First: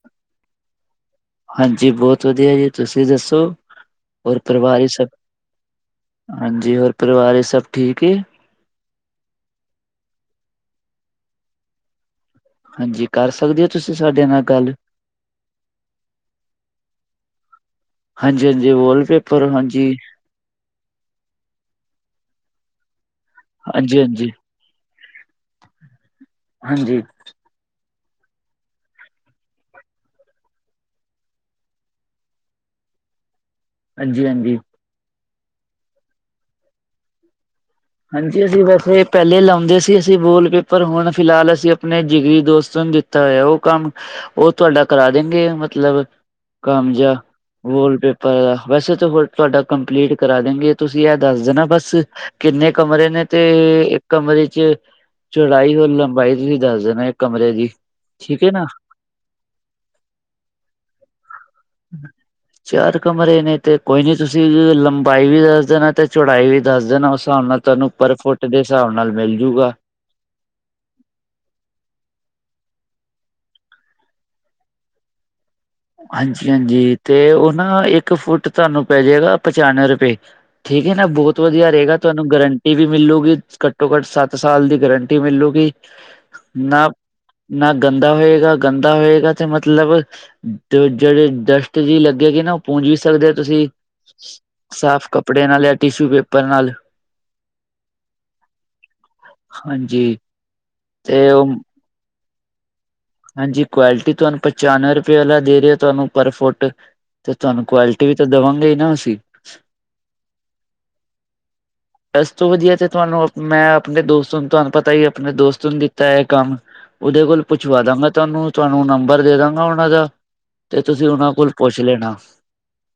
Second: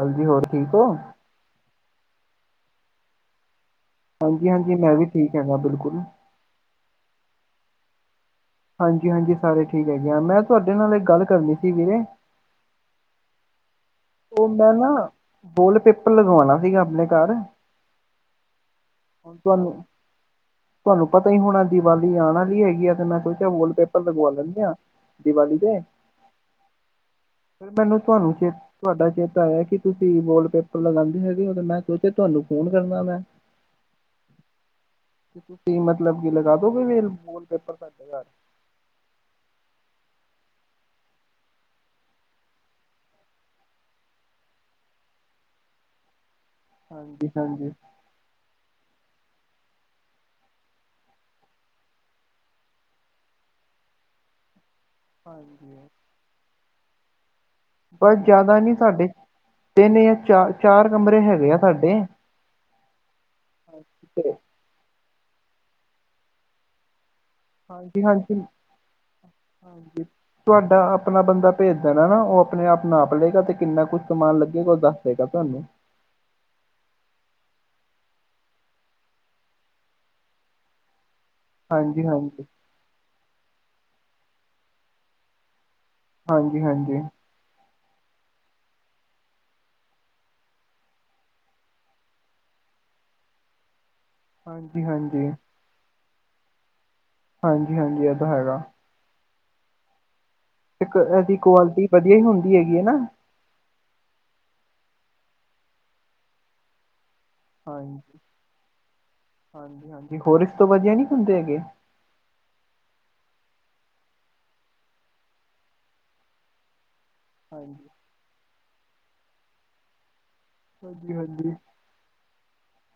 ਹਾਂਜੀ ਹੋਰ ਠੀਕ ਹੋ। ਹਾਂਜੀ ਬਹੁਤ ਵਧੀਆ ਜੀ। ਤੁਸੀਂ ਦੱਸੋ। ਹੋਰ ਹਾਂਜੀ ਹਾਂਜੀ ਪਰਿਵਾਰ ਹੀ ਮੈਂ ਵੀ ਸਭ ਠੀਕ ਹੈਗਾ ਬਿਲਕੁਲ ਹਾਂਜੀ ਹੋਰ ਪਰਿਵਾਰ ਸਭ ਠੀਕ ਏ। ਹਾਂਜੀ, ਹਾਂਜੀ ਸਾਰੇ ਠੀਕ ਹੈਗੇ ਆ। ਮੈਂ ਤੁਹਾਡੇ ਨਾਲ ਇਕ ਗੱਲ ਕਰਨੀ ਸੀ ਵੀਰੇ। ਹਾਂਜੀ ਕਰ ਸਕਦੇ ਹੋ। ਤੁਸੀਂ ਸਾਡੇ ਨਾਲ ਉਹ ਮੈਂ ਗੱਲ ਨਾ, ਬੋਲ ਪੇਪਰ ਲਗਵਾਉਣਾ ਸੀਗਾ ਆਪਣੇ ਘਰ ਹਾਂਜੀ, ਹਾਂਜੀ ਹੁਣ ਵਾਲਪੇਪਰ ਤੁਹਾਨੂੰ ਹਾਂਜੀ। ਤੁਹਾਨੂੰ ਪਤਾ ਹੀ ਹੁਣ ਦੀਵਾਲੀ ਆਉਣ ਵਾਲੀ ਹੈਗੀ ਆ ਤੇ ਮੈਂ ਕੁਈ ਵੋਲ ਹਾਂਜੀ ਪੇਪਰ ਹਾਂਜੀ ਲਗਵਾ ਲੈਂਦੇ ਆ। ਦੀਵਾਲੀ ਦੇ ਹਾਂਜੀ। ਫਿਰ ਮੈਨੂੰ ਤੁਹਾਨੂੰ ਚਿਰ ਤੁਹਾਡਾ ਚੇਤਾ ਆਇਆ ਕਿ ਤੁਸੀਂ ਵਾਲ ਪੇਪਰ ਲਗਾਉਂਦੇ ਹੈਗੇ ਹੋ ਮੈਂ ਸੋਚਿਆ ਤੁਹਾਨੂੰ ਫੋਨ ਕਰਨਾ ਮੈਂ। ਹ [unintelligible] ਹਾਂਜੀ, ਹਾਂਜੀ। ਤੁਸੀਂ ਮਤਲਬ ਕਿ ਲਗਾ ਦੋਗੇ ਵੀ ਬੋਲ ਪੇਪਰ ਹਾਂਜੀ, ਹਾਂਜੀ ਵੈਸੇ ਪਹਿਲੇ ਲਾਉਂਦੇ ਸੀ ਅਸੀਂ ਬੋਲ ਪੇਪਰ ਹੁਣ ਫਿਲਹਾਲ ਅਸੀਂ ਆਪਣੇ ਜਿਗਰੀ ਦੋਸਤ ਨੂੰ ਦਿੱਤਾ ਹੋਇਆ ਉਹ ਕੰਮ ਉਹ ਤੁਹਾਡਾ ਕਰਾ ਦੇਣਗੇ ਮਤਲਬ ਕੰਮ ਜਿਹਾ ਹਾਂਜੀ ਹਾਂਜੀ ਵਾਲ ਪੇ ਹਾ ਵੈਸੇ ਤਾਂ ਹੋਰ ਤੁਹਾਡਾ ਕੰਪਲੀਟ ਕਰਾ ਦੇਗੇ ਤੁਸੀਂ ਇਹ ਦੱਸ ਦੇਣਾ ਬਸ ਕਿੰਨੇ ਕਮਰੇ ਨੇ ਤੇ ਇੱਕ ਕਮਰੇ ਚ ਚੌੜਾਈ ਹਾਂਜੀ ਹੋਰ ਲੰਬਾਈ ਤੁਸੀਂ ਦੱਸ ਦੇਣਾ ਇੱਕ ਕਮਰੇ ਦੀ। ਬਸ ਠੀਕ ਹੈ ਜ਼ਿਆਦਾ ਨਾ ਨੀ ਸਾਡੇ ਤਿੰਨ ਜਾਂ ਚਾਰ, ਚਾਰ ਕਮਰੇ ਹੈਗੇ ਆ ਸਾਡੇ। ਚਾਰ ਕਮਰੇ ਨੇ ਤੇ ਕੋਈ ਨੀ ਤੇ ਤੁਸੀਂ ਲੰਬਾਈ ਵੀ ਦੱਸ ਦੇਣਾ ਤੇ ਚੌੜਾਈ ਵੀ ਦੱਸ ਦੇਣਾ। ਹਿਸਾਬ ਨਾਲ ਤੁਹਾਨੂੰ ਹਾਂਜੀ ਪਰ ਹਾਂਜੀ ਫੁੱਟ ਦੇ ਹਿਸਾਬ ਨਾਲ ਮਿਲ ਜਾਉਗਾ। ਹਾਂਜੀ ਤੁਹਾਡਾ ਆਪਣਾ ਬੰਦਾ ਭੇਜ ਦੇਣਾ ਨਾ ਉਹ ਆਪਣੇ ਆਪ ਨਾਪ ਲਏਗਾ ਤੇ ਕਿੰਨਾ ਕੁਛ ਸਮਾਨ ਲੱਗੇਗਾ ਉਹ ਦੱਸ ਦੇਵੇਗਾ ਤੁਹਾਨੂੰ ਹਾਂਜੀ, ਹਾਂਜੀ ਤੇ ਉਹ ਨਾ ਇੱਕ ਫੁੱਟ ਤੁਹਾਨੂੰ ਪੈ ਜਾਏਗਾ ਪਚਾਨਵੇਂ ਰੁਪਏ ਠੀਕ ਹੈ ਨਾ ਬੋਤ ਤ ਵਧੀਆ ਰਹੇਗਾ ਹਾਂਜੀ ਤੁਹਾਨੂੰ ਹਾਂਜੀ ਗਰੰਟੀ ਵੀ ਮਿਲੂਗੀ ਘੱਟੋ, ਘੱਟ ਸੱਤ ਸਾਲ ਦੀ ਗਰੰਟੀ ਮਿਲੂਗੀ। ਹਾਂਜੀ ਨਾ ਹਾਂਜੀ ਨਾ ਗੰਦਾ ਹੋਏਗਾ। ਗੰਦਾ ਹੋਏਗਾ ਤੇ ਮਤਲਬ ਤੇ ਜਿਹੜੇ ਡਸਟ ਜੀ ਲੱਗੇਗੀ। ਨਾ ਉਹ ਪੂੰਜ ਵੀ ਸਕਦੇ ਹੋ ਤੁਸੀਂ ਹਾਂਜੀ ਸਾਫ਼ ਹਾਂਜੀ ਕੱਪੜੇ ਨਾਲ ਜਾਂ ਟਿਸ਼ੂ ਪੇਪਰ ਨਾਲ ਹਾਂਜੀ, ਹਾਂਜੀ ਇਹਦਾ ਹੈਗਾ। ਹਾਂਜੀ। ਤੇ ਐਦੀ ਉਹ ਕੁਆਲਿਟੀ ਵਧੀਆ ਹੀ ਹੁੰਦੀ ਹੈਗੀ ਹੈ ਨਾ ਹਾਂਜੀ ਕੁਆਲਿਟੀ ਤੁਹਾਨੂੰ ਪਚਾਨਵੇਂ ਰੁਪਏ ਵਾਲਾ ਦੇ ਰਹੇ ਹੋ ਤੁਹਾਨੂੰ ਪਰ ਫੁੱਟ ਤੇ ਤੁਹਾਨੂੰ ਕੁਆਲਿਟੀ ਵੀ ਹਾਂਜੀ ਤਾਂ ਦੇਵਾਂਗੇ ਹੀ ਨਾ ਅਸੀਂ ਹਾਂਜੀ, ਹਾਂਜੀ ਹੋਰ ਇਸ ਤੋਂ ਵਧੀਆ ਨੀ ਹੁੰਦੇ ਹੈਗੇ ਐਸ ਤੋਂ ਵਧੀਆ ਤੇ ਤੁਹਾਨੂੰ ਮੈਂ ਆਪਣੇ ਦੋਸਤ ਨੂੰ ਤੁਹਾਨੂੰ ਪਤਾ ਹੀ ਆਪਣੇ ਦੋਸਤ ਨੂੰ ਦਿੱਤਾ ਹੈ ਕੰਮ ਉਹਦੇ ਕੋਲ ਪੁੱਛਵਾ ਹਾਂਜੀ ਦਾਂਗਾ ਤੁਹਾਨੂੰ- ਤੁਹਾਨੂੰ ਨੰਬਰ ਦੇ ਦਾਂਗਾ ਉਹਨਾਂ ਦਾ ਤੇ ਤੁਸੀਂ ਹਾਂਜੀ ਉਹਨਾਂ ਹਾਂਜੀ ਕੋਲ ਪੁੱਛ ਲੈਣਾ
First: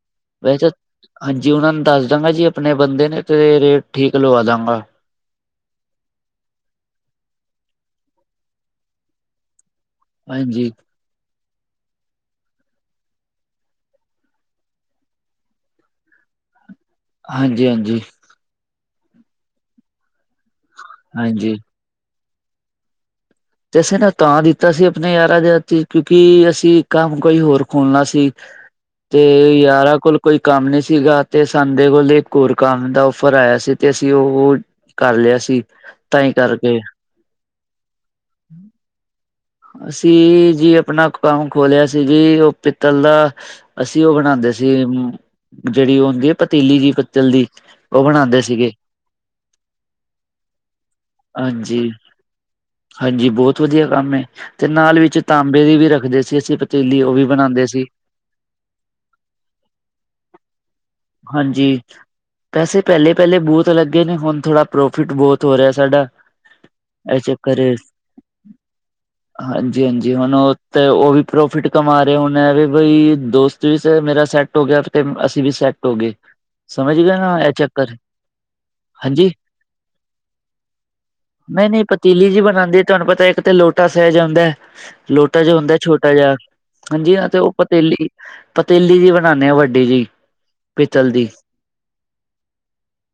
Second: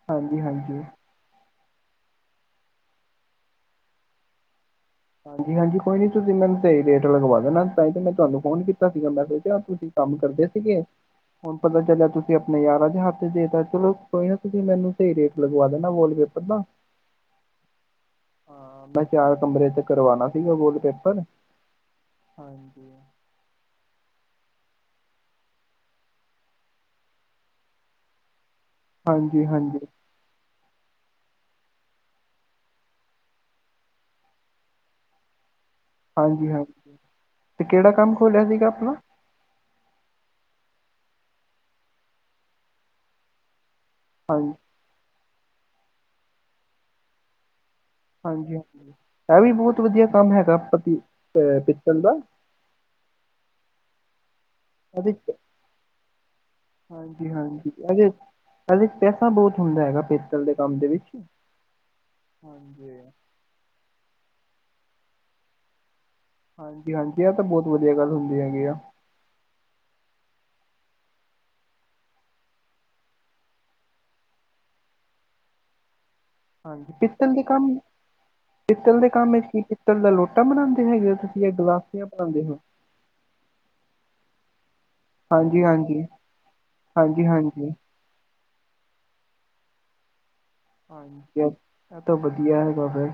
ਹਾਂਜੀ ਵੈੇ ਹਾਂਜੀ ਹਾਂਜੀ ਉਹਨਾਂ ਨੂੰ ਦੱਸ ਦਾਂਗਾ ਜੀ ਆਪਣੇ ਬੰਦੇ ਨੇ। ਤੇ ਰੇਟ ਠੀਕ ਲਵਾ ਦਾਂਗਾ। ਹਾਂਜੀ ਹਾਂਜੀ ਕੋਈ ਨੀ ਤੁਸੀਂ ਮੈਨੂੰ ਸਹੀ ਰੇਟ ਲਗਵਾ ਦੇਣਾ ਤਾਂ ਈ ਤੇ ਮੈਂ ਤੁਹਾਨੂੰ ਫੋਨ ਕੀਤਾ ਸੀਗਾ ਮੈ ਸੋਚੇਆ ਤੁਸੀਂ ਕੰਮ ਕਰਦੇ ਹਾਂਜੀ ਸੀਗੇ ਹੁਣ ਪਤਾ ਚੱਲਿਆ ਤੁਸੀਂ ਆਪਣੇ ਯਾਰਾਂ ਦੇ ਹੱਥ ਦੇ ਤਾ ਚਲੋ ਕੋਈ ਨਾ ਤੁਸੀਂ ਮੈਨੂੰ ਸਹੀ ਰੇਟ ਲਗਵਾ ਦੇਣਾ ਵਾਲਪੇਪਰ ਦਾ [unintelligible] ਹਾਂਜੀ, ਹਾਂਜੀ। ਹਾਂ, ਮੈਂ ਚਾਰ ਕਮਰੇ ਤੇ ਕਰਵਾਣਾ ਸੀਗਾ ਵੋਲ ਪੇਪਰ। ਹਾਂਜੀ ਤੇ, ਅਸੀਂ ਨੇ ਤਾਂ ਦਿੱਤਾ ਸੀ ਆਪਣੇ ਯਾਰਾਂ ਦੇ ਹਥੀ ਕਿਉਂਕਿ ਅਸੀਂ ਕੰਮ ਕੋਈ ਹੋਰ ਖੋਲਣਾ ਸੀ। [unintelligible] ਤੇ ਹਾਂਜੀ ਯਾਰਾਂ ਕੋਲ ਕੋਈ ਕੰਮ ਨਹੀਂ ਸੀਗਾ, ਤੇ ਸਾਡੇ ਕੋਲ ਇੱਕ ਹੋਰ ਕੰਮ ਦਾ ਔਫਰ ਆਇਆ ਸੀ ਤੇ ਅਸੀਂ ਉਹ ਕਰ ਲਿਆ ਸੀ ਤਾਂ ਹੀ ਹਾਂਜੀ ਕਰਕੇ ਹਾਂਜੀ ਤੇ ਕਿਹੜਾ ਕੰਮ ਖੋਲ੍ਹਿਆ ਸੀਗਾ ਆਪਣਾ ਅਸੀਂ, ਜੀ ਆਪਣਾ ਕੰਮ ਖੋਲਿਆ ਸੀ ਜੀ ਉਹ ਪਿੱਤਲ ਦਾ ਅਸੀਂ ਉਹ ਹਾਂਜੀ ਬਣਾਂਦੇ ਸੀ ਜਿਹੜੀ ਉਹ ਹੁੰਦੀ ਹੈ ਪਤੀਲੀ ਜਿਹੀ ਪਿਤਲ ਦੀ ਉਹ ਬਣਾਉਂਦੇ ਹਾਂਜੀ ਸੀਗੇ -ਹਾਂਜੀ ਇਹ ਵੀ ਬੋਤ ਵਧੀਆ ਕੰਮ ਹੈਗਾ ਪਤੀ ਅ ਹਾਂਜੀ ਪਿੱਤਲ ਦਾ ਹਾਂਜੀ, ਬੋਤ ਵਧੀਆ ਕੰਮ ਹੈ। ਤੇ ਨਾਲ ਇਹਦੇ ਵਿੱਚ ਚ ਤਾਂਬੇ ਦੀ ਵੀ ਰੱਖਦੇ ਸੀ ਅਸੀਂ ਪਤੀਲੀ ਉਹ ਵੀ ਬਣਾਦੇ ਸੀ। ਐਦੇ ਚ ਪੈਸਾ ਬੋਤ ਹੁੰਦਾ ਹੈਗਾ ਪਿਤਲ ਦੇ ਕੰਮ ਦੇ ਵਿੱਚ ਹਾਂਜੀ, ਪੈਸੇ ਹਾਂਜੀ ਪੈਲੇ ਪੈਲੇ ਬੋਤ ਲੱਗੇ ਨੇ, ਹੁਣ ਥੋੜਾ ਪ੍ਰੋਫਿਟ ਬੋਤ ਹੋ ਰਿਹਾ ਸਾਡਾ। ਹਾਂਜੀ -ਹਾਂਜੀ ਇਹ ਤਾਂ ਚੱਕਰ ਬੋਤ ਏ ਵਧੀਆ ਗੱਲ ਹੁੰਦੀ ਹੈਗੀ ਆ ਹਾਂਜੀ -ਹਾਂਜੀ ਹੁਣ ਉਹ ਤੇ ਉਹ ਵੀ ਪ੍ਰੋਫਿਟ ਕਮਾ ਰਹੇ, ਹੁਣ ਵੀ ਬਈ ਦੋਸਤ ਵੀ ਮੇਰਾ ਸੈਟ ਸੈਟ ਹੋ ਗਿਆ ਤੇ ਅਸੀਂ ਵੀ ਸੈੱਟ ਹੋ ਗਏ, ਹਾਂਜੀ ਸਮਝ ਗਏ ਪਿੱਤਲ ਨਾ ਦੇ ਇਹ ਕੰਮ ਚੱਕਰ। ਪਿੱਤਲ ਦੇ ਹਾਂਜੀ ਕੰਮ ਵਿੱਚ ਕੀ ਪਿੱਤਲ ਦਾ ਲੋਟਾ ਬਣਾਂਦੇ ਹੈਗੇ ਓ ਤੁਸੀਂ ਇਹ ਨਹੀਂ ਨਹੀਂ ਗਲਾਸੀਆਂ। ਪਤੀਲੀ ਜੀ ਬਣਾਉਂਦੇ ਹੋ ਬਣਾਦੀ ਹੈ ਤੁਹਾਨੂੰ ਪਤਾ ਇੱਕ ਤੇ ਲੋ ਛੋਟਾ ਸੈਜ ਆਂਦਾ ਲੋਟਾ ਜਿਹਾ ਹਾਂਜੀ ਹੁੰਦਾ ਹਾਂਜੀ ਛੋਟਾ ਜਿਹਾ ਹਾਂਜੀ। ਨਾ ਤੇ ਉਹ ਪਤੀਲੀ ਪਤੀਲੀ ਜਿਹੀ ਬਣਾਂਦੇ ਆ ਵੱਡੀ ਜਿਹੀ। ਹਾਂਜੀ, ਇਹ ਤਾਂ ਵਧੀਆ ਹੈਗਾ ਫੇਰ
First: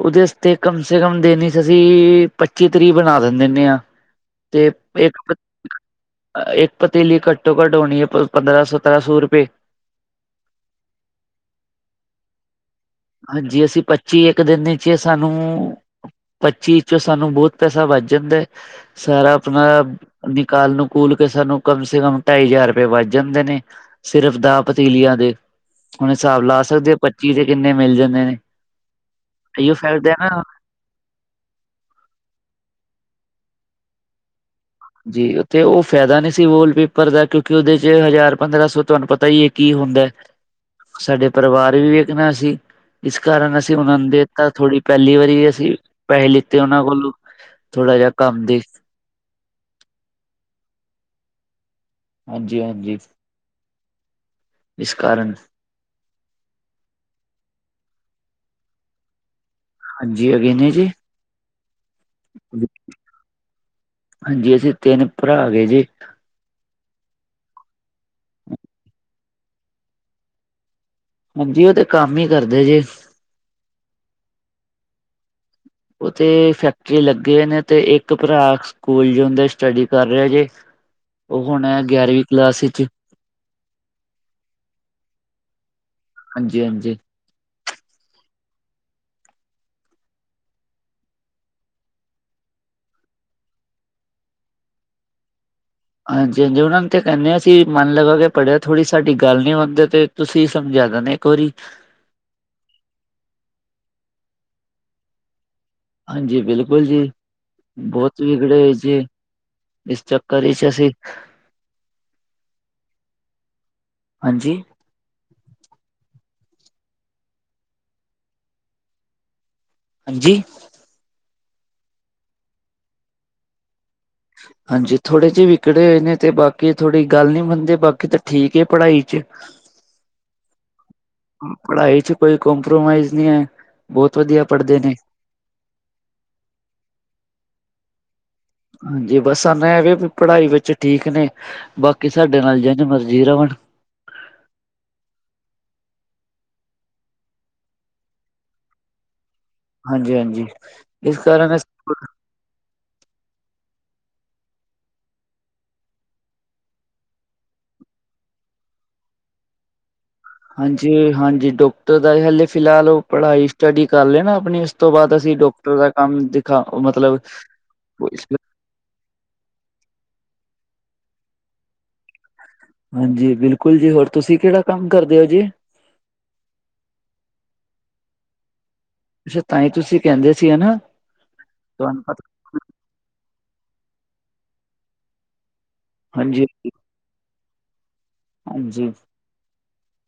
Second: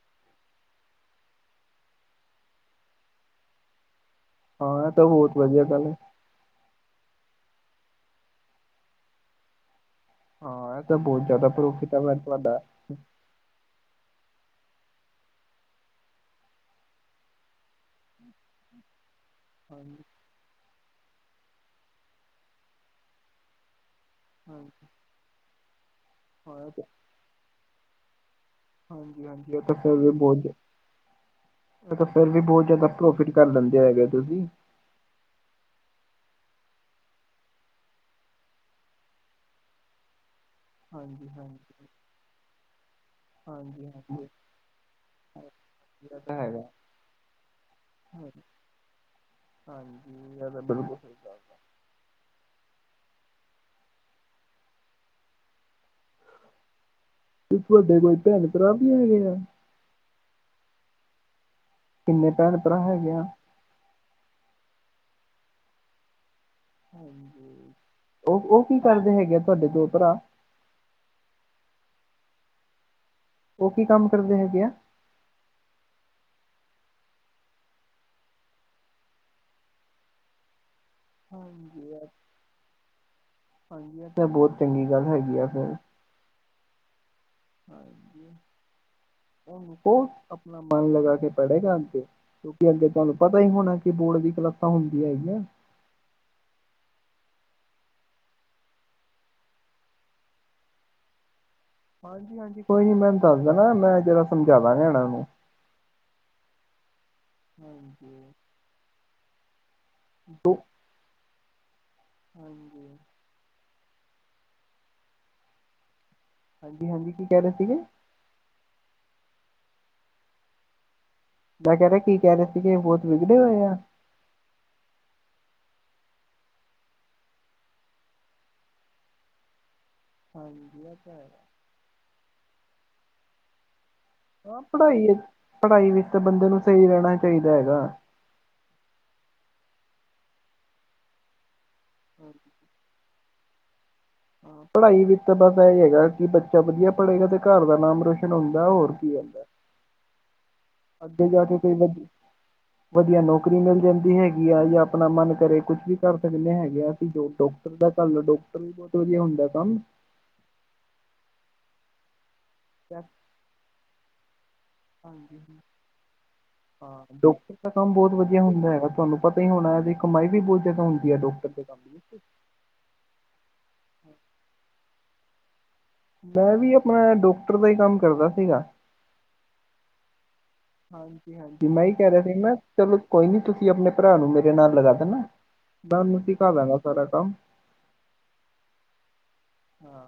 ਉਹਦੇ ਵਾਸਤੇ ਕਮ ਸੇ ਕਮ ਦਿਨਵਿਚ ਅਸੀਂ ਪੱਚੀ ਤਰੀਹ ਬਣਾ ਦੇ ਦਿੰਨੇ ਆ। ਤੇ ਹਾਂ ਇਹ ਤਾਂ ਇੱਕ ਪ ਬਹੁਤ ਵਧੀਆ ਗੱਲ ਹੈ ਇੱਕ ਪਤੀਲੀ ਘੱਟੋ ਘੱਟ ਹੋਣੀ ਹੈ ਪੰਦਰਾਂ- ਸਤਰਾਂ ਸੌ ਰੁਪਏ। ਹਾਂ ਇਹ ਤਾਂ ਬਹੁਤ ਜ਼ਿਆਦਾ ਪਰੋਫਿਟ ਹੈਗਾ ਤੁਹਾਡਾ। ਹਾਂਜੀ ਹਾਂਜੀ, ਅਸੀਂ ਪੱਚੀ ਇੱਕ ਦਿਨ ਚ ਸਾਨੂੰ ਪੱਚੀ ਚੋਂ ਸਾਨੂੰ ਬਹੁਤ ਪੈਸਾ ਵੱਚ ਜਾਂਦਾ ਹੈ ਸਾਰਾ ਮਲਬ, ਹਾਂਜੀ ਨਿਕਾਲ- ਨੁਕੂਲ ਕੇ ਸਾਨੂੰ ਕਮ ਸੇ ਕਮ ਢਾਈ ਹਜ਼ਾਰ ਰੁਪਏ ਵੱਜ ਜਾਂਦੇ ਨੇ। ਸਿਰਫ ਹਾਂ ਦਾ ਪਤੀਲੀਆਂ ਦੇ, ਹੁਣ ਹਿਸਾਬ ਲਾ ਇਹ ਤਾਂ- ਸਕਦੇ ਹੋ ਪੱਚੀ ਦੇ ਕਿੰਨੇ ਮਿਲ ਜਾਂਦੇ ਨੇ? ਹਾਂਜੀ ਹਾਂਜੀ ਇਹ ਇਓ ਤਾਂ ਫਾਈਦੇ ਨਾ‌। ਫੇਰ ਤਾਂ ਔਰ ਵੀ ਬਹੁਤ ਜ਼ਿਆਦਾ ਪ੍ਰੋਫਿਟ ਕਰ ਲੈਂਦੇ ਹੈਗੇ ਤੁਸੀਂ। ਜੀ, ਔਥੇ ਉਹ ਫਾਇਦਾ ਨਹੀਂਸੀ ਵੋਲਪੇਪਰ ਦਾ, ਕਿਉਂਕਿ ਉਹਦੇ ਚ ਹਜ਼ਾਰ ਪੰਦਰਾਂ ਸੌ ਤੁਹਾਨੂੰ ਪਤਾ ਈ ਏ ਕੀ ਹੁੰਦਾ। ਹ। ਸਾਡੇ ਪਰਿਵਾਰ ਵੀ ਵੇਖਣਾ ਅਸੀ। ਇਸ ਕਾਰਨ ਅਸੀਂ ਹਾਂਜੀ ਉਹਨਾਂ ਨੂੰ ਦੇ ਹਾਂਜੀ ਦਿਤਾਂ ਥੋੜੀ ਪਹਿਲੀ ਵਾਰੀ ਵੀ ਅਸੀਂ ਇਹ ਪੈਸੇ ਤਾਂ ਲਿੱਤੇ ਹੈਗਾ ਉਹਨਾਂ ਕੋਲੋਂ। ਥੋੜਾ ਜਿਹਾ ਹਾਂਜੀ ਕੰਮ ਦੇ ਹਾਂਜੀ, ਇਹ ਤਾਂ ਬਿਲਕੁਲ ਸਹੀ ਕਹਿ ਤਾ। ਹਾਂਜੀ -ਹਾਂਜੀ। ਇਸ ਕਾਰਨ। ਤੇ ਤੁਹਾਡੇ ਕੋਈ ਭੈਣ ਭਰਾ ਵੀ ਹੈਗੇ ਆ? ਹਾਂਜੀ, ਹੈਗੇ ਜੇ ਜੀ। ਕਿੰਨੇ ਭੈਣ ਭਰਾ ਹੈਗੇ ਆ? ਹਾਂਜੀ, ਅਸੀਂ ਤਿੰਨ ਭਰਾ ਹੈਗੇ ਜੇ। ਹਾਂਜੀ। ਉਹ -ਉਹ ਕੀ ਕਰਦੇ ਹੈਗੇ ਆ ਤੁਹਾਡੇ ਦੋ ਭਰਾ? ਹਾਂਜੀ, ਉਹ ਤੇ ਕੰਮ ਹੀ ਕਰਦੇ ਜੇ। ਉਹ ਕੀ ਕੰਮ ਕਰਦੇ ਹੈਗੇ ਆ? ਉਥੇ ਫੈਕਟਰੀ ਲੱਗੇ ਨੇ ਤੇ ਇੱਕ ਭਰਾ ਸਕੂਲ ਜਉਦਾ ਸਟੱਡੀ ਕਰ ਰਿਹਾ ਹਜੇ। ਉਹ ਹੁਣ ਹਾਂਜੀ ਆ ਗਿਆਰਵੀਂ ਕਲਾਸ ਵਿੱਚ। ਹਾਂਜੀ ਐ ਤੇ ਬਹੁਤ ਚੰਗੀ ਗੱਲ ਹੈਗੀ ਆ ਫੇਰ। ਹਾਂਜੀ- ਹਾਂਜੀ। ਹਾਂਜੀ ਉਹਨੂੰ ਕਹੋ ਆਪਣਾ ਮਨ ਲਗਾ ਕੇ ਪੜੇਗਾ ਅਗੇ। ਕਿਉਂਕਿ ਅੱਗੇ ਤੁਹਾਨੂੰ ਪਤਾ ਹੀ ਹੋਣਾ ਕਿ ਬੋਰਡ ਦੀ ਕਲਾਸਾਂ ਹੁੰਦੀਆਂ ਹੈਗੀਆਂ। ਹਾਂਜੀ- ਹਾਂਜੀ ਉਹਨਾ ਨੂੰ ਤੇ ਕਹਿੰਦੇ ਹ ਅਸੀਂ ਮਨ ਲਗਾ ਕੇ ਪੜਿਆ ਥੋੜੀ ਸਾਡੀ ਗੱਲ ਨੀ ਮੰਣਦੇ ਤੇ। ਤੁਸੀਂ ਸਮਝਾ ਦੇਣਾ ਇੱਕ ਵਾਰੀ। ਹਾਂਜੀ- ਹਾਂਜੀ ਕੋਈ ਨੀ ਮੈ ਓਨੂੰ ਦੱਸ ਦਾਂਗਾ ਮੈਂ ਜਰਾ ਸਮਝਾਵਾਂਗਾ ਇਹਨਾਂ ਨੂੰ। ਹਾਂਜੀ ਬਿਲਕੁਲ ਜੀ, ਬੋਤ ਹਾਂਜੀ ਵਿਗੜੇ ਹੋਏ ਸੀ ਇਸ ਚੱਕਰ ਵਿੱਚ ਅਸੀਂ। ਹਾਂਜੀ। ਹਾਂਜੀ? ਹਾਂਜੀ- ਹਾਂਜੀ ਕੀ ਕਹਿ ਰਹੇ ਸੀਗੇ? ਹਾਂ ਜੀ। ਮੈਂ ਕਹਿ ਰਿਹਾ ਕੀ ਕਹਿ ਰਹੇ ਸੀਗੇ ਬਹੁਤ ਵਿਗੜੇ ਹੋਏ ਆ। ਹਾਂਜੀ ਥੋੜੇ ਜਿਹੇ ਵਿਕੜੇ ਹੋਏ ਨੇ, ਤੇ ਬਾਕੀ ਥੋੜੀ ਗੱਲ ਨਹੀਂ ਮੰਨਦੇ, ਬਾਕੀ ਤਾਂ ਠੀਕ ਹੈ ਪੜਾਈ ਚ। ਹਾਂਜੀ ਆ ਤਾਂ ਐ। ਪੜਾਈ ਚ ਕੋਈ ਕਪ੍ਰੋਮਾਈਜ਼ ਨਹੀਂ ਐ। ਹਾਂ ਪੜਾਈ ਵਿਚ- ਪੜਾਈ ਵਿੱਚ ਤਾਂ ਬੰਦੇ ਨੂੰ ਸਹੀ ਰਹਿਣਾ ਚਾਹੀਦਾ ਹੈਗਾ। ਹਾਂਜੀ ਬਸ ਸਾਨੂੰ ਇਹ ਗੈਗਾ ਕੀ ਪੜਾਈ ਵਿੱਚ ਠੀਕ ਨੇ ਬਾਕੀ ਹਾਂ। ਸਾਡੇ ਨਾਲ ਜਦ ਮਰਜ- ਜ਼ੀਰਾਬਣ। ਹਾਂ ਪੜ੍ਹਾਈ ਵਿੱਚ ਤਾਂ ਬਸ ਇਹ ਹੈਗਾ ਕਿ ਬੱਚਾ ਵਧੀਆ ਪੜ੍ਹੇਗਾ ਤੇ ਘਰ ਦਾ ਨਾਮ ਰੋਸ਼ਨ ਹੁੰਦਾ ਹੋਰ ਕੀ ਹੈ ਹਾਂਜੀ! ਹਾਂਜੀ! ਇਸ ਕਾਰਨ ਕੋਈ ਵ ਵੈਸੇ ਵਧੀਆ ਨੌਕਰੀ ਮਿਲ ਜਾਂਦੀ ਹੈਗੀ ਆ ਜਾਂ ਆਪਣਾ ਮਨ ਕਰੇ ਕੁਛ ਵੀ ਕਰ ਸਕਦੇ ਹੈਗੇ ਆ ਅਸੀਂ ਜੋ ਉਦਾਂ ਕਰਲੋ ਡਾਕਟਰ ਵੀ ਬਹੁਤ ਵਧੀਆ ਹੁੰਦਾ ਕੰਮ ਹਾਂਜੀ! ਹਾਂਜੀ! ਡਾਕਟਰ ਦਾ ਇਹ ਹਲੇ ਫਿਲਹਾਲ ਉਹ ਪੜ੍ਹਾਈ ਸਟੱਡੀ ਕਰ ਲੈ ਨਾ ਆਪਣੀ ਉਸ ਤੋਂ ਬਾਅਦ ਅਸੀਂ ਹਾਂਜੀ ਹਾਂ ਡੋਕਟਰ ਦਾ ਕੰਮ ਦਿਖਾ ਹਾਂ ਮਤਲਬ ਡਾਕਟਰ ਦਾ ਕੰਮ ਬਹੁਤ ਵਧੀਆ ਹੁੰਦਾ ਹੈਗਾ ਤੁਹਾਨੂੰ ਪਤਾ ਹੀ ਹੋਣਾ ਇਹਦੀ ਕਮਾਈ ਵੀ ਬਹੁਤ ਜਿਆਦਾ ਹੁੰਦੀ ਹੈ ਡਾਕਟਰ ਦੇ ਕੰਮ ਦੀ ਹਾਂਜੀ! ਬਿਲਕੁਲ ਜੀ! ਹੋਰ ਤੁਸੀਂ ਕਿਹੜਾ ਕੰਮ ਕਰਦੇ ਹੋ ਜੀ? ਮੈਂ ਵੀ ਆਪਣਾ ਡਾਕਟਰ ਦਾ ਹੀ ਕੰਮ ਕਰਦਾ ਸੀਗਾ ਅੱਛਾ ਤਾਂ ਹੀ ਤੁਸੀਂ ਕਹਿੰਦੇ ਸੀ ਹਨਾ ਹਾਂਜੀ! ਹਾਂਜੀ! ਮੈਂ ਹੀ ਤੁਹਾਨੂੰ ਕਹਿ ਰਿਹਾ ਪਤਾ ਸੀ ਮੈਂ ਚਲੋ ਕੋਈ ਨੀ ਤੁਸੀਂ ਆਪਣੇ ਭਰਾ ਨੂੰ ਮੇਰੇ ਨਾਲ ਲਗਾ ਦੇਣਾ ਮੈਂ ਉਹਨੂੰ ਹਾਂਜੀ ਸਿਖਾ ਦਾਂਗਾ ਸਾਰਾ ਕੰਮ ਹਾਂਜੀ! ਹਾਂ!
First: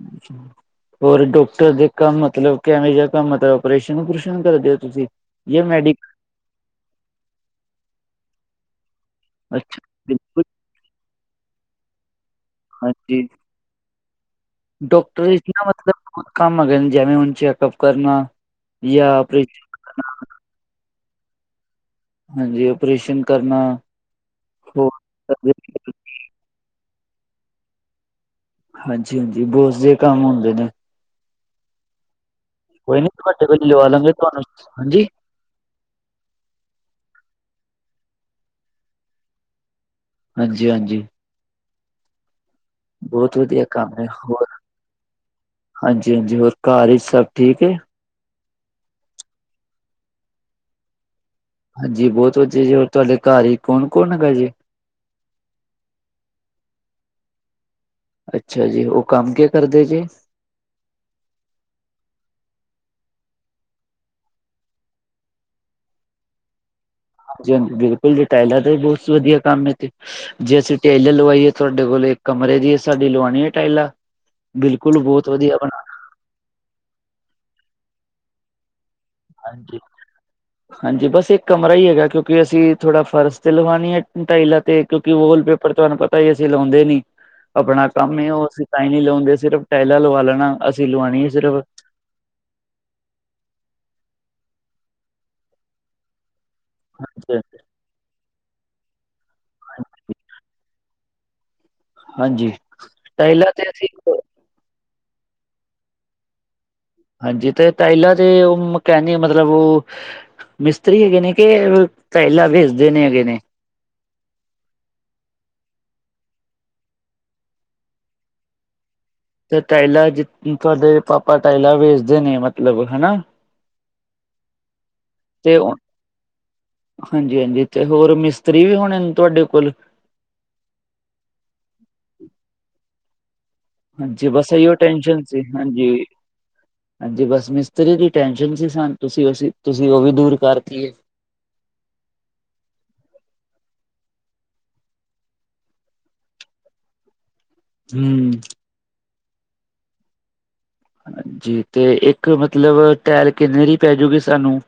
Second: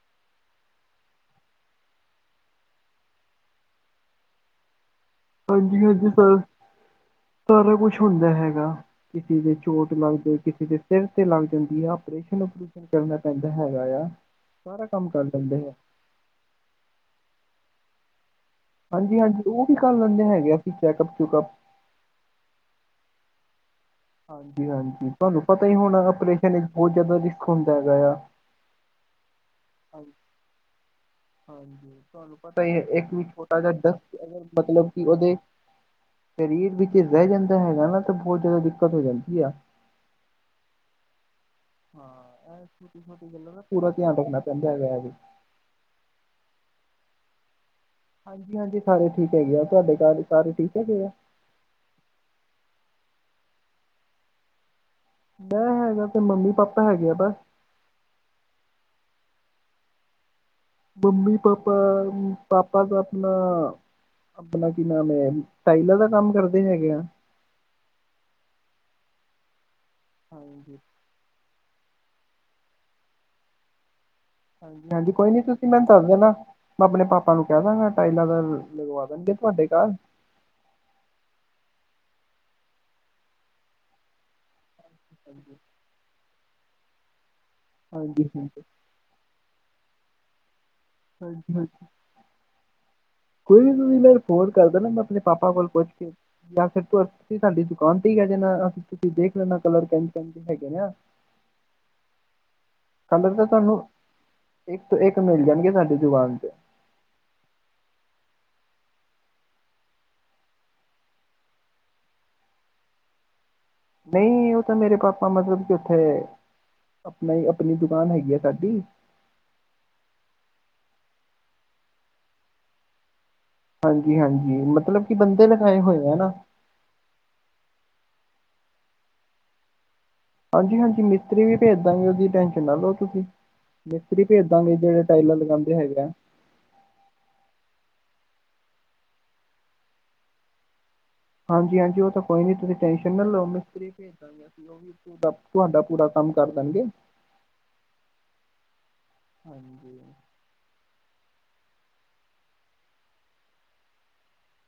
ਅੱਛਾ! ਹੋਰ ਡਾਕਟਰ ਦੇ ਕੰਮ ਮਤਲਬ ਕਿਵੇਂ ਜਿਹਾ ਕੰਮ ਮਤਲਬ ਆਪਓਰੇਸ਼ਨ ਓਪਰੇਸ਼ਨ ਕਰਦੇ ਹੋ ਤੁਸੀਂ? ਯ ਹਾਂਜੀ! ਹਾਂਜੀ! ਮੈਡੀਕਲ ਸਰ ਸਾਰਾ ਕੁਛ ਹੁੰਦਾ ਹੈਗਾ ਕਿਸੇ ਦੇ ਅੱਛਾ ਚੋਟ ਲੱਗ- ਲੱਗੁ ਗਈ ਬਿਲਕੁਲ ਕਿਸੇ ਦੇ ਸਿਰ ਤੇ ਲੱਗ ਜਾਂਦੀ ਆ ਆਪਓਰੇਸ਼ਨ- ਉਓਪਰੇਸ਼ਨ ਕਰਨਾ ਹਾਂਜੀ ਪੈਂਦਾ ਹੈਗਾ ਆ ਕੰਮ ਕਰ ਡਾਕਟਰ ਵਿੱਚ ਲੈਂਦੇ ਨਾ ਹੈ ਮਤਲਬ ਬਹੁਤ ਕੰਮ ਹੈਗੇ ਨੇ ਜੈਵੇ ਹੁਨ ਚੈਕਅਪ ਕਰਨਾ ਜਾਂ ਹਾਂਜੀ! ਹਾਂਜੀ! ਉਹ ਆਪਰੇਸ਼ਨ ਵੀ ਕਰ ਲੈਂਦੇ ਹੈਗੇ ਅਸੀਂ ਚੈਕਅਪ- ਚੁੱਕਅਪ ਹਾਂਜੀ! ਓਪਰੇਸ਼ਨ ਕਰਨਾ ਹਾਂਜੀ! ਹੋਰ ਹਾਂਜੀ! ਤੁਹਾਨੂੰ ਪਤਾ ਹੀ ਹੋਣਾ ਪਰੇਸ਼ਾਨ 'ਚ ਬਹੁਤ ਜ਼ਿਆਦਾ ਰਿਸਕ ਹੁੰਦਾ ਹੈਗਾ ਆ ਹਾਂਜੀ! ਹਾਂਜੀ! ਬਹੁਤ ਜਿਹੇ ਹਾਂਜੀ ਕੰਮ ਹੁੰਦੇ ਨੇ ਹਾਂਜੀ! ਤੁਹਾਨੂੰ ਪਤਾ ਹੀ ਕੋਈ ਨੀ ਇੱਕ ਵੀ ਤੁਹਾਡੇ ਛੋਟਾ ਕੋਲ ਜਿਹਾ ਲਵਾ ਦਸ ਲਾਂਗੇ ਤੁਹਾਨੂੰ ਮਤਲਬ ਕਿ ਹਾਂਜੀ ਉਹਦੇ ਸਰੀਰ ਵਿੱਚ ਰਹਿ ਜਾਂਦਾ ਹੈਗਾ ਨਾ ਤਾਂ ਬਹੁਤ ਜ਼ਿਆਦਾ ਦਿੱਕਤ ਹੋ ਜਾਂਦੀ ਆ‌। ਹਾਂਜੀ! ਹਾਂਜੀ! ਹਾਂ! ਐ ਛੋਟੀ- ਛੋਟੀ ਬਹੁਤ ਗੱਲਾਂ ਦਾ ਵਧੀਆ ਪੂਰਾ ਕੰਮ ਹੈ ਧਿਆਨ ਰੱਖਣਾ ਹੋਰ ਪੈਂਦਾ ਹੈਗਾ ਜੀ ਹਾਂਜੀ! ਹਾਂਜੀ! ਹੋਰ ਘਰ ਵਿੱਚ ਸਭ ਠੀਕ ਹੈ ਹਾਂਜੀ! ਹਾਂਜੀ! ਸਾਰੇ ਠੀਕ ਹੈਗੇ ਆ, ਤੁਹਾਡੇ ਘਰ ਸਾਰੇ ਠੀਕ ਹੈਗੇ ਆ ਹਾਂਜੀ! ਬਹੁਤ ਵਧੀਆ ਜੀ ਹੋਰ ਤੁਹਾਡੇ ਘਰ ਹੀ ਕੌਣ- ਕੌਣ ਹੈਗਾ ਜੀ? ਮੈਂ ਹੈਗਾ ਤੇ ਮੰਮੀ, ਪਾਪਾ ਹੈਗੇ ਆ ਬ। ਅੱਛਾ ਜੀ! ਉਹ ਕੰਮ ਕਿਆ ਕਰਦੇ ਜੇ? ਮੰਮੀ- ਪਾਪਾ, ਪਾਪਾ ਤਾਂ ਆਪਣਾ ਆਪਣਾ ਕੀ ਨਾਮ ਹੈ ਟਾਇਲਾਂ ਦਾ ਕੰਮ ਕਰਦੇ ਹੈਗੇ ਆ ਹਾਂਜੀ! ਹਾਂਜੀ! ਬਿਲਕੁਲ ਜੀ! ਟਾਇਲਾਂ ਦਾ ਵੀ ਬਹੁਤ ਵਧੀਆ ਕੰਮ ਹੈ ਤੇ ਜੇ ਅਸੀਂ ਹਾਂਜੀ ਟੇਲਰ। ਲਵਾਈ ਹੈ ਤੁਹਾਡੇ ਕੋਲ ਕਮਰੇ ਦੀ ਹੈ, ਸਾਡੀ ਲਵਾਉਣੀ ਹੈ ਟਾਇਲਾਂ ਹਾਂਜੀ ਬਿਲਕੁਲ ਹਾਂਜੀ ਬਹੁਤ ਕੋਈ ਨੀ ਵਧੀਆ ਤੁਸੀਂ ਬਣਾ। ਮੈਨੂੰ ਦੱਸ ਦੇਣਾ ਮੈਂ ਆਪਣੇ ਪਾਪਾ ਨੂੰ ਕਹਿ ਦਾਗਾ ਟਾਈਲਾਂ ਦਾ ਲਗਵਾ ਦੇਣਗੇ ਤੁਹਾਡੇ ਹਾਂਜੀ ਘਰ ਹਾਂਜੀ! ਬਸ ਇੱਕ ਕਮਰਾ ਹੀ ਹੈਗਾ ਕਿਉਂਕਿ ਅਸੀਂ ਥੋੜ੍ਹਾ ਫਰਸ ਤੇ ਲਵਾਉਣੀ ਹੈ ਟਾਈਲਾਂ ਤੇ ਕਿਉਂਕਿ ਵੋਲ ਪੇਪਰ ਤੁਹਾਨੂੰ ਪਤਾ ਹੈ ਅਸੀਂ ਲਾਉਂਦੇ ਨਹੀਂ ਆਪਣਾ ਕੰਮ ਹੀ ਹਾਂਜੀ ਹੈ ਉਹ ਹਾਂਜੀ ਅਸੀਂ ਤਾਂਹੀ। ਕਿ ਲਾਉਂਦੇ ਸਿਰਫ਼ ਟਾਇਲਾਂ ਲਵਾ ਲੈਣਾ। ਅਸੀ ਲਵਾਣੀ ਹਾਂਜੀ! ਹਾਂਜੀ! ਕੋਈ ਨੀ ਤੁਸੀਂ ਮੈਨੂੰ ਫੋਨ ਕਰ ਦੇਣਾ ਮੈਂ ਆਪਣੇ ਪਾਪਾ ਕੋਲ ਪੁੱਛ ਕੇ। ਜਾਂ ਫਿਰ ਹਾਂਜੀ ਸਾਡੀ ਦੁਕਾਨ ਤੇ ਈ ਆ ਜਾਣਾ, ਤੁਸੀਂ ਦੇਖ ਲੈਣਾ ਕਲਰ ਕੋਣ ਸਾ ਹੈਗਾ ਨਾ। ਹਾਂਜੀ। ਕਲਰ ਤਾਂ ਟਾਇਲਾਂ ਤੇ ਤਾਨੂੰ ਅਸੀਂ ਇੱਕ ਤੋਂ ਇੱਕ ਮਿਲ ਜਾਣਗੇ ਸਾਡੀ ਦੁਕਾਨ ਤੇ। ਹਾਂਜੀ ਤੇ ਪਹਿਲਾਂ ਦੇ ਉਹ ਮਕੈਨਿਕ ਮਤਲਬ ਉਹ ਮਿਸਤਰੀ ਹੈਗੇ ਨੇ ਕਿ ਪਹਿਲਾਂ ਵੇਚਦੇ ਨੇ ਹੈਗੇ ਨੇ। ਨਈਂ ਉਹ ਤਾਂ ਮੇਰੇ ਪਾਪਾ ਮਤਲਬ ਕਿ ਉੱਥੇ ਆਪਣਾ ਈ ਆਪਣੀ ਦੁਕਾਨ ਹੈਗੀ ਆ ਸਾਡੀ। ਤੇ ਟਾਇਲ ਜ ਤੁਹਾਡੇ ਪਾਪਾ ਟਾਇਲ ਵੇਚਦੇ ਨੇ ਮਤਲਬ ਹਨਾਂ? ਹਾਂਜੀ ਹਾਂਜੀ, ਮਤਲਬ ਕਿ ਬੰਦੇ ਤੇ ਲਗਾਏ ਹੋਏ ਆ ਨਾ। ਹਾਂਜੀ ਹਾਂਜੀ ਤੇ ਹੋਰ ਮਿਸਤਰੀ ਵੀ ਹੋਣੇ ਨੇ ਤੁਹਾਡੇ ਕੋਲ ਹਾਂਜੀ ਹਾਂਜੀ ਮਿਸਤਰੀ ਵੀ ਭੇਜ ਦਾਂਗੇ ਉਹਦੀ ਟੈਸ਼ਨ ਨਾ ਲਓ ਤੁਸੀਂ। ਮਿਸਤਰੀ ਹਾਂਜੀ ਭੇਜ ਬਸ ਇਹੀਓ ਦਾਂਗੇ ਜਿਹੜੇ ਟੈਨਸ਼ਨ ਟਾਈਲਾਂ ਸੀ, ਲਗਾਉਂਦੇ ਹਾਂਜੀ। ਹੈਗੇ ਆ ਹਾਂਜੀ ਬਸ ਮਿਸਤਰੀ ਦੀ ਟੈਸ਼ਨ ਸੀ ਸਾਨ ਤੁਸੀਂ ਅਸ ਤੁਸੀਂ ਉਹ ਵੀ ਦੂਰ ਕਰਤੀਏ। ਹਾਂਜੀ ਹਾਂਜੀ ਉਹ ਤਾਂ ਕੋਈ ਨੀ, ਤੁਸੀਂ ਟੈਨਸ਼ਨ ਨਾ ਲਓ ਮਿਸਤਰੀ ਭੇਜ ਦਾਂਗੇ। ਪਰ ਤੁਹਾਡਾ ਪੂਰਾ ਕੰਮ ਕਰ ਦੇਣਗੇ। ਹਂ ਹਾਂਜੀ। ਹਾਂਜੀ ਤੇ ਇੱਕ ਮਤਲਬ ਟੈਲ ਕਿੰਨੇ ਦੀ ਪੈਜੂਗੀ ਸਾਨੂੰ।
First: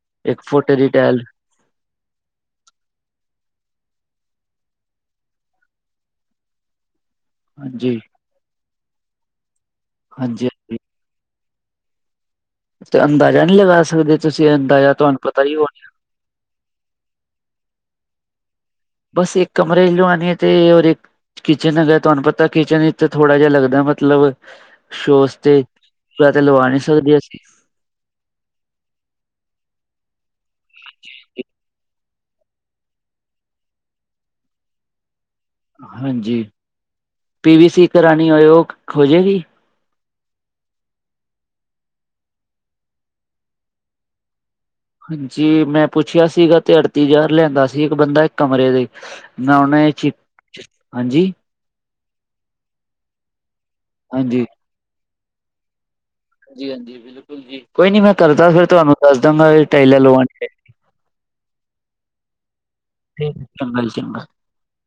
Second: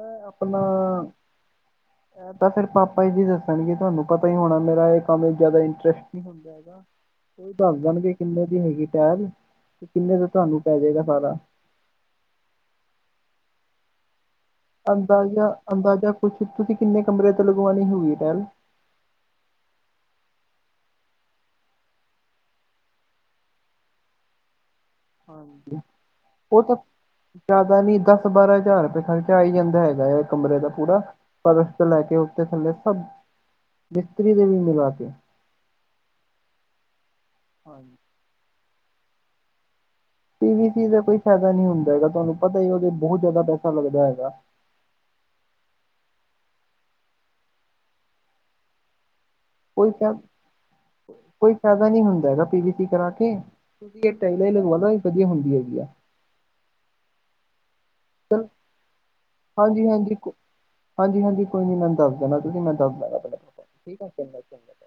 ਏ ਇੱਕ ਆਪਣਾ ਫੁੱਟ ਦੀ ਟੈਲ ਤਾਂ ਫਿਰ ਪਾਪਾ ਜੀ ਦੱਸਣਗੇ ਤੁਆਨੂੰ ਪਤਾ ਈ ਹੋਣਾ ਮੇਰਾ ਇਹ ਕੰਮ ਜ਼ਿਆਦਾ ਇੰਟਰਸਟ ਨੀਂ ਜਾਦਾ ਉਹਈ ਦੱਸ ਹਾਂਜੀ ਦੇਣਗੇ ਕਿੰਨੇ ਦੀ ਹੈਗੀ ਟੈਲ ਤੇ ਕਿੰਨੇ ਦਾ ਹਾਂਜੀ ਤੁਹਾਨੂੰ ਹਾਂਜੀ ਪੈ ਜਾਏਗਾ ਸਾਰਾ। ਤੇ ਅੰਦਾਜਾ ਨਈਂ ਲਗਾ ਸਕਦੇ ਤੁਸੀਂ ਅੰਦਾਜ਼ਾ ਤੁਆਨੂੰ ਪਤਾ ਈ ਹੋਣਾ। ਤੁਸੀਂ ਤੁਸੀਂ ਕਿੰਨੇ ਕਮਰੇ ਤੇ ਲਗਵਾਉਣੀ ਹੋਊਗੀ ਟੈਲ। ਬਸ ਇੱਕ ਕਮਰੇ ਚ ਲਵਾਣੀ ਤੇ ਔਰ ਇੱਕ ਕਿਚਨ ਹੈਗਾ ਤੁਆਨੂੰ ਪਤਾ ਕਿਚਨ ਵਿੱਚ ਥੋੜ੍ਹਾ ਜਿਆ ਲੱਗਦਾ ਮਤਲਬ ਸੋਸ਼ਤੇ ਹਾਂਜੀ ਪ ਤੇ ਲਵਾ ਨਈਂ ਸਕਦੇ ਅਸੀਂ। ਪਤਾ ਨੀ ਦਸ-ਬਾਰਾਂ ਹਜ਼ਾਰ ਰੁਪਏ ਖਰਚਾ ਆ ਈ ਜਾਂਦਾ ਹੈਗਾ ਐ ਕਮਰੇ ਦਾ ਪੂਰਾ। ਪਰਸ਼ ਤੋਂ ਲੈ ਕੇ ਉੱਤੇ ਥੱਲੇ ਸਭ ਬਿਸਤਰੀ ਦੇ ਵੀ ਮਿਲਾ ਕੇ। ਹਾਂਜੀ ਪੀ ਵੀ ਸੀ ਹਾਂਜੀ ਕਰਾਣੀ ਹੋਏ ਉਹ ਹੋਜੇਗੀ। ਪੀ ਵੀ ਸੀ ਦਾ ਕੋਈ ਫੈਦਾ ਨਈਂ ਹੁੰਦਾ ਹੈਗਾ, ਤੁਆਨੂੰ ਪਤਾ ਈ ਐ ਉਹਦੇ ਚ ਬੋਤ ਜ਼ਿਆਦਾ ਪੈਸਾ ਲੱਗਦਾ ਹੈਗਾ। ਜੀ ਮੈਂ ਪੁੱਛਿਆ ਸੀਗਾ ਤੇ ਅੜਤੀ ਹਜ਼ਾਰ ਲੈਂਦਾ ਸੀ ਇੱਕ ਬੰਦਾ ਇੱਕ ਕਮਰੇ ਦੇ। ਮੈਂ ਏ ਕੋਈ ਫ ਚਿਪ ਕੋਈ ਫੈਦਾ ਨੀਂ ਹੁੰਦਾ ਹੈਗਾ ਪੀ ਵੀ ਸੀ ਕਰਾ ਕੇ, ਤੁਸੀਂ ਇਹ ਹਾਂਜੀ ਟਾਇਲਾਂ ਈ ਲਗਵਾ ਲੋ। ਵਧੀਆ ਹੁੰਦੀ ਹੈਗੀ ਆ। ਜੀ ਹਾਂਜੀ ਬਿਲਕੁਲ ਜੀ, ਕੋਈ ਨੀ ਮੈਂ ਕਰਦਾ ਫਿਰ ਤੁਆਨੂੰ ਦੱਸ ਦਾਂਗਾ ਹਾਂਜੀ ਟਾਈਲਾਂ ਹਾਂਜੀ ਲਵਾ ਕੋ- ਹਾਂਜੀ ਹਾਂਜੀ ਕੋਈ ਨੀਂ ਮੈਂਨੂੰ ਦੱਸ ਦੇਣਾ ਤੁਸੀਂ ਮੈਂ ਦੱਸ ਦਾਂਗਾਂ ਆਪਣੇ, ਚੰਗਾ ਜੀ ਠੀਕ ਐ ਚੰਗਾ ਚੰਗਾ।